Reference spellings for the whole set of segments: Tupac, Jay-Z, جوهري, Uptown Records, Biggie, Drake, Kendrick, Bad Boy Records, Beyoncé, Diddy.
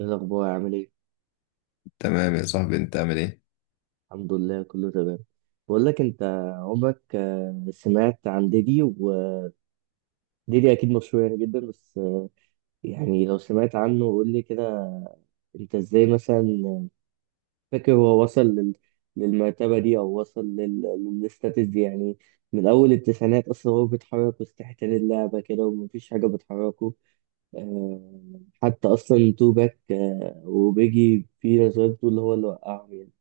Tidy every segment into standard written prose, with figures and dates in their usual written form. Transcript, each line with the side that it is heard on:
right: ايه الاخبار عامل ايه؟
left: تمام يا صاحبي، انت عامل ايه؟
right: الحمد لله كله تمام. بقول لك انت، عمرك سمعت عن ديدي؟ وديدي اكيد مشهور يعني جدا، بس يعني لو سمعت عنه قول لي كده. انت ازاي مثلا آه، فاكر هو وصل للمرتبه دي، او وصل للستاتس دي يعني؟ من اول التسعينات اصلا هو بيتحرك وسط حيتان اللعبه كده ومفيش حاجه بتحركه. أه... حتى اصلا تو باك، وبيجي، في نظريات بتقول هو اللي وقعهم يعني.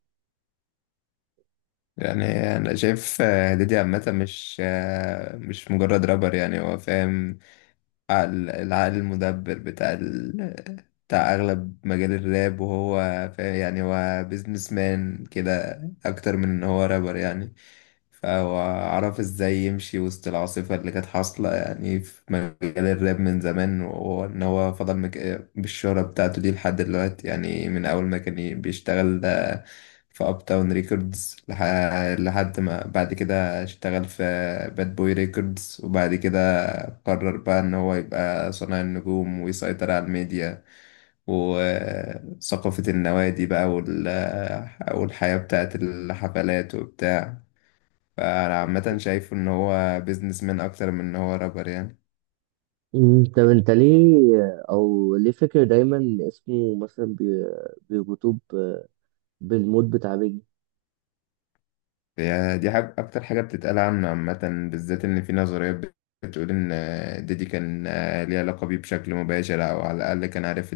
left: يعني انا شايف ديدي عامه، مش مش مجرد رابر. يعني هو فاهم العقل المدبر بتاع بتاع اغلب مجال الراب، وهو يعني هو بيزنس مان كده اكتر من ان هو رابر يعني. فهو عرف ازاي يمشي وسط العاصفة اللي كانت حاصلة يعني في مجال الراب من زمان، وان هو فضل بالشهرة بتاعته دي لحد دلوقتي يعني، من اول ما كان بيشتغل ده في اب تاون ريكوردز لحد ما بعد كده اشتغل في باد بوي ريكوردز. وبعد كده قرر بقى ان هو يبقى صانع النجوم، ويسيطر على الميديا وثقافة النوادي بقى والحياة بتاعت الحفلات وبتاع. فأنا عامة شايفه إن هو بيزنس مان أكتر من إن هو رابر يعني.
right: طب انت ليه، او ليه فاكر دايما اسمه مثلا بيربطوه بالموت بتاع بيجي؟
left: هي دي حاجة، أكتر حاجة بتتقال عنه عامة، بالذات إن في نظريات بتقول إن ديدي كان ليه علاقة بيه بشكل مباشر، أو على الأقل كان عارف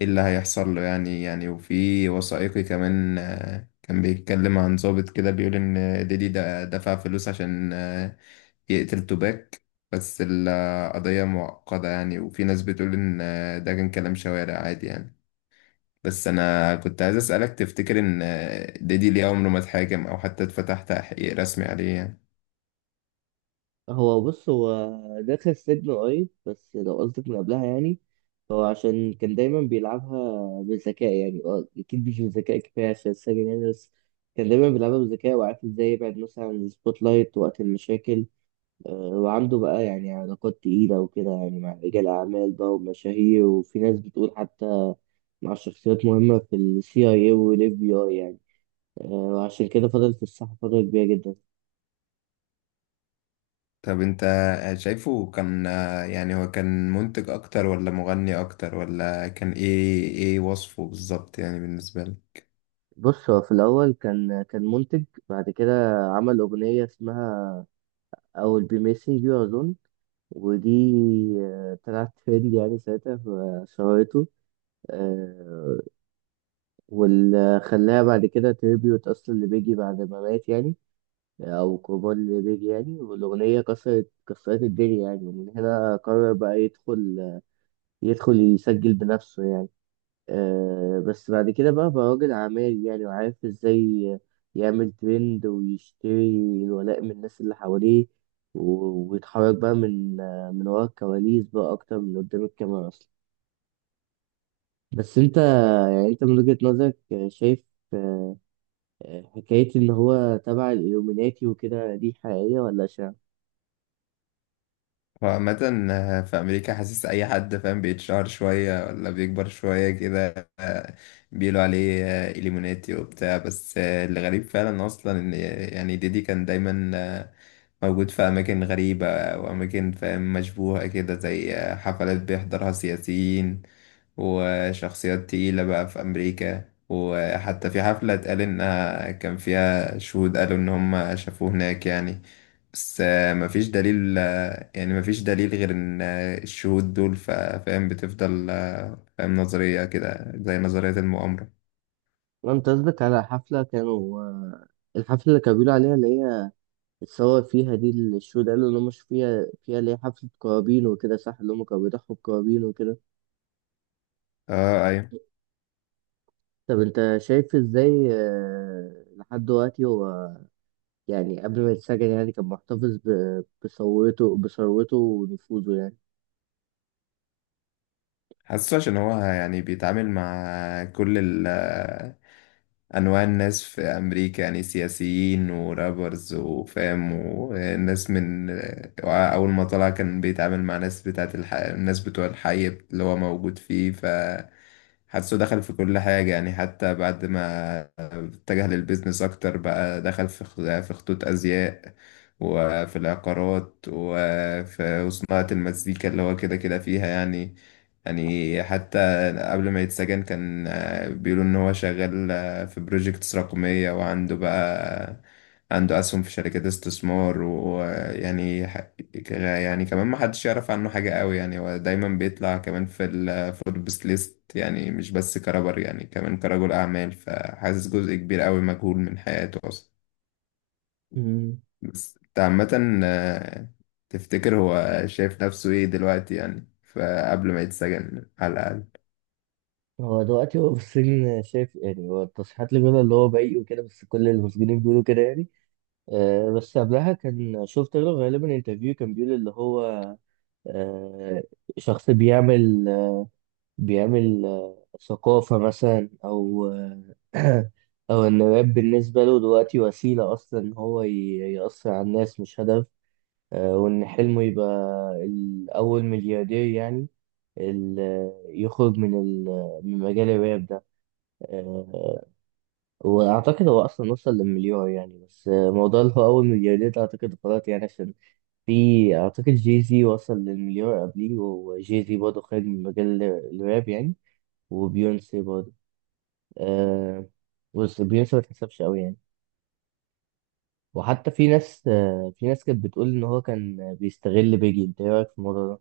left: ايه اللي هيحصل له يعني. يعني وفي وثائقي كمان كان بيتكلم عن ضابط كده بيقول ان ديدي ده دفع فلوس عشان يقتل توباك. بس القضية معقدة يعني، وفي ناس بتقول ان ده كان كلام شوارع عادي يعني. بس انا كنت عايز اسألك، تفتكر ان ديدي ليه عمره ما اتحاكم او حتى اتفتح تحقيق رسمي عليه يعني؟
right: هو بص، هو داخل السجن قريب، بس لو قصدك من قبلها يعني، هو عشان كان دايما بيلعبها بذكاء يعني. اه، اكيد مش بذكاء كفايه عشان السجن يعني، بس كان دايما بيلعبها بذكاء وعارف ازاي يبعد مثلا عن السبوت لايت وقت المشاكل. وعنده بقى يعني علاقات تقيلة وكده يعني، مع رجال أعمال بقى ومشاهير، وفي ناس بتقول حتى مع شخصيات مهمة في ال CIA وال FBI يعني. وعشان كده فضل في الساحة فترة كبيرة جدا.
left: طب انت شايفه كان، يعني هو كان منتج اكتر ولا مغني اكتر ولا كان ايه ايه وصفه بالظبط يعني بالنسبة لك؟
right: بص، هو في الأول كان منتج، بعد كده عمل أغنية اسمها I will be missing you أظن، ودي طلعت ترند يعني ساعتها فشهرته آه، واللي خلاها بعد كده تريبيوت أصلا لبيجي بعد ما مات يعني، او كومان ريبيري يعني، والاغنيه كسرت الدنيا يعني. ومن هنا قرر بقى يدخل، يدخل يسجل بنفسه يعني. أه، بس بعد كده بقى راجل اعمال يعني، وعارف ازاي يعمل ترند ويشتري الولاء من الناس اللي حواليه. ويتحرك بقى من ورا الكواليس بقى اكتر من قدام الكاميرا اصلا. بس انت يعني، انت من وجهة نظرك شايف آه، حكاية إن هو تبع الإلluminati وكده دي حقيقية ولا شايف؟
left: هو عامة في أمريكا، حاسس أي حد فاهم بيتشهر شوية ولا بيكبر شوية كده بيقولوا عليه إليموناتي وبتاع. بس الغريب فعلا أصلا إن يعني ديدي كان دايما موجود في أماكن غريبة وأماكن فاهم مشبوهة كده، زي حفلات بيحضرها سياسيين وشخصيات تقيلة بقى في أمريكا. وحتى في حفلة اتقال إنها كان فيها شهود قالوا إن هم شافوه هناك يعني. بس مفيش دليل، يعني مفيش دليل غير إن الشهود دول فاهم، بتفضل فاهم نظرية كده زي نظرية المؤامرة.
right: انت قصدك على حفلة كانوا الحفلة اللي كانوا بيقولوا عليها، اللي هي اتصور فيها دي، اللي الشو ده اللي هم مش فيها فيها، اللي هي حفلة قرابين وكده، صح؟ اللي هم كانوا بيضحوا بقرابين وكده.
left: اه، ايوه.
right: طب انت شايف ازاي لحد دلوقتي هو، يعني قبل ما يتسجن يعني، كان محتفظ بثروته، بثروته ونفوذه يعني؟
left: حاسه عشان هو يعني بيتعامل مع كل انواع الناس في امريكا، يعني سياسيين ورابرز وفام، وناس من اول ما طلع كان بيتعامل مع ناس بتاعت الناس بتوع الحي اللي هو موجود فيه. فحاسه دخل في كل حاجة يعني. حتى بعد ما اتجه للبيزنس أكتر بقى، دخل في في خطوط أزياء وفي العقارات وفي صناعة المزيكا اللي هو كده كده فيها يعني. يعني حتى قبل ما يتسجن كان بيقولوا إن هو شغال في بروجيكتس رقمية، وعنده بقى عنده أسهم في شركات استثمار. ويعني يعني كمان ما حدش يعرف عنه حاجة قوي يعني. هو دايما بيطلع كمان في الفوربس ليست يعني، مش بس كرابر يعني، كمان كرجل أعمال. فحاسس جزء كبير قوي مجهول من حياته أصلا.
right: مم.
left: بس انت عامة تفتكر هو شايف نفسه ايه دلوقتي يعني؟ فقبل ما يتسجن على الأقل.
right: هو دلوقتي، هو في السجن شايف يعني، هو التصريحات اللي بيقولها اللي هو بريء وكده، بس كل المسجونين بيقولوا كده يعني. بس قبلها كان شفت له غالبا انترفيو كان بيقول اللي هو آه، شخص بيعمل ثقافة مثلا، أو آه، أو إن الراب بالنسبة له دلوقتي وسيلة أصلا إن هو يأثر على الناس مش هدف. وإن حلمه يبقى الأول ملياردير يعني، يخرج من من مجال الراب ده. آه، وأعتقد هو أصلا وصل للمليار يعني، بس موضوع اللي هو أول ملياردير ده أعتقد غلط يعني، عشان في، أعتقد جي زي وصل للمليار قبليه، وجي زي برضه خارج من مجال الراب يعني. وبيونسي برضه آه. بص، بيونسي ما تحسبش قوي يعني. وحتى في ناس، آه، في ناس كانت بتقول إن هو كان بيستغل بيجي. أنت إيه رأيك في الموضوع ده؟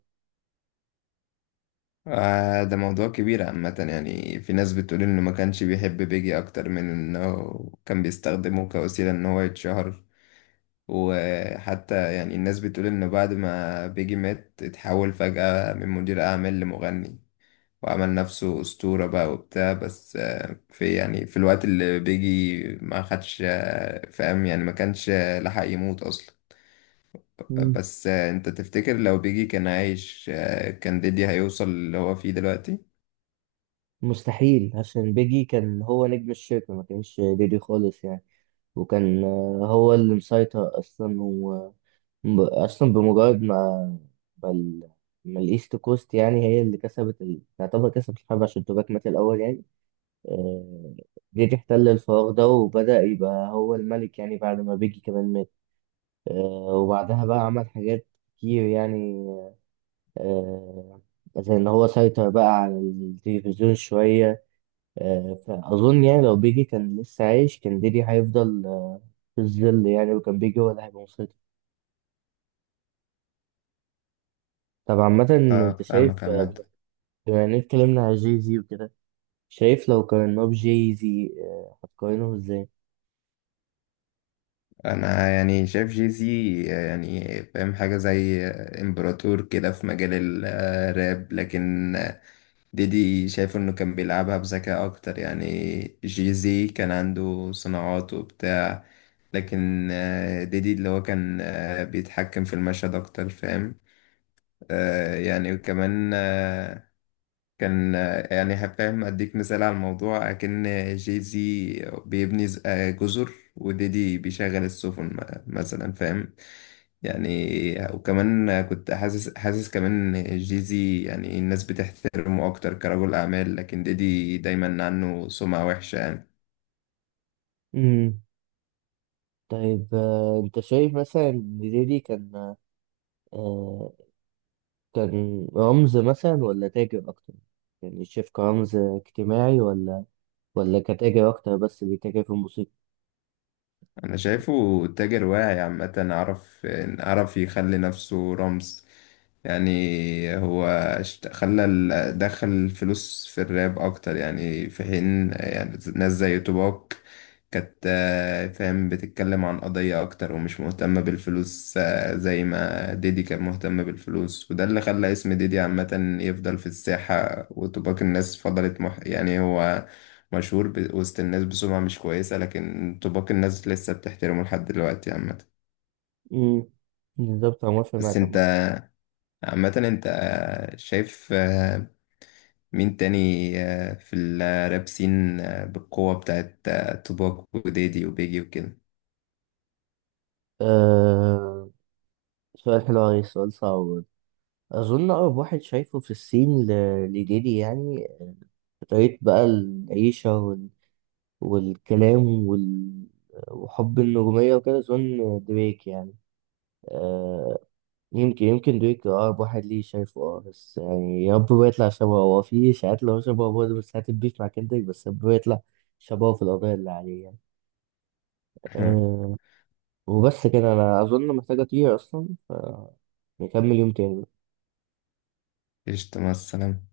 left: آه، ده موضوع كبير عامة يعني. في ناس بتقول إنه ما كانش بيحب بيجي أكتر من إنه كان بيستخدمه كوسيلة إن هو يتشهر. وحتى يعني الناس بتقول إنه بعد ما بيجي مات اتحول فجأة من مدير أعمال لمغني، وعمل نفسه أسطورة بقى وبتاع. بس في يعني، في الوقت اللي بيجي ما خدش فاهم يعني، ما كانش لحق يموت أصلا.
right: مم.
left: بس أنت تفتكر لو بيجي كان عايش كان ديدي هيوصل اللي هو فيه دلوقتي؟
right: مستحيل، عشان بيجي كان هو نجم الشركة، ما كانش ديدي خالص يعني. وكان هو اللي مسيطر أصلا. اصلا بمجرد ما، ما, ال... ما الايست كوست يعني هي اللي كسبت تعتبر كسبت الحرب، عشان توباك مات الاول يعني. آه... جيت احتل الفراغ ده وبدأ يبقى هو الملك يعني، بعد ما بيجي كمان مات. آه... وبعدها بقى عمل حاجات كتير يعني، آه... زي ان هو سيطر بقى على التلفزيون شوية. آه... فاظن يعني لو بيجي كان لسه عايش، كان ديدي هيفضل في الظل يعني، وكان بيجي هو اللي هيبقى مسيطر. طب عامة،
left: اه،
right: انت شايف،
left: فاهمك عامة.
right: بما إننا اتكلمنا على جي زي وكده، شايف لو قارناه بجي زي هتقارنه ازاي؟
left: انا يعني شايف جيزي يعني فاهم حاجة زي امبراطور كده في مجال الراب، لكن ديدي شايف انه كان بيلعبها بذكاء اكتر يعني. جيزي كان عنده صناعات وبتاع، لكن ديدي اللي هو كان بيتحكم في المشهد اكتر فاهم. يعني وكمان كان يعني هفهم اديك مثال على الموضوع. اكن جي زي بيبني جزر، وديدي بيشغل السفن مثلا فاهم يعني. وكمان كنت حاسس، كمان إن جي زي يعني الناس بتحترمه اكتر كرجل اعمال، لكن ديدي دايما عنه سمعة وحشة يعني.
right: امم. طيب انت شايف مثلا ان ديدي كان آه، كان رمز مثلا ولا تاجر اكتر؟ يعني شايف كرمز اجتماعي ولا، ولا كتاجر اكتر بس بيتاجر في الموسيقى؟
left: انا شايفه تاجر واعي عامة، عرف يخلي نفسه رمز يعني. هو خلى دخل الفلوس في الراب اكتر يعني، في حين يعني ناس زي توباك كانت فاهم بتتكلم عن قضية اكتر، ومش مهتمة بالفلوس زي ما ديدي كان مهتم بالفلوس. وده اللي خلى اسم ديدي عامة يفضل في الساحة، وتوباك الناس فضلت مح يعني. هو مشهور وسط الناس بسمعة مش كويسة، لكن طباق الناس لسه بتحترمه لحد دلوقتي عامة.
right: امم، بالظبط، انا موافق
left: بس
right: معاك
left: انت
right: عامة.
left: عامة، انت شايف مين تاني في الراب سين بالقوة بتاعت طباق وديدي وبيجي وكده؟
right: آه، سؤال حلو أوي، سؤال صعب برضه. أظن أقرب واحد شايفه في الصين لديدي يعني، طريقة بقى العيشة والكلام وحب النجومية وكده، أظن دريك يعني. آه، يمكن دريك أقرب واحد ليه شايفه. أه بس يعني يا رب ما يطلع شبهه، هو في إشاعات اللي هو شبهه برضه، بس هتبيف مع كندريك، بس يا رب ما يطلع شبهه في القضايا اللي عليه يعني. آه، وبس كده، أنا أظن محتاج أطير أصلا، ف نكمل يوم تاني.
left: قشطة، مع السلامة.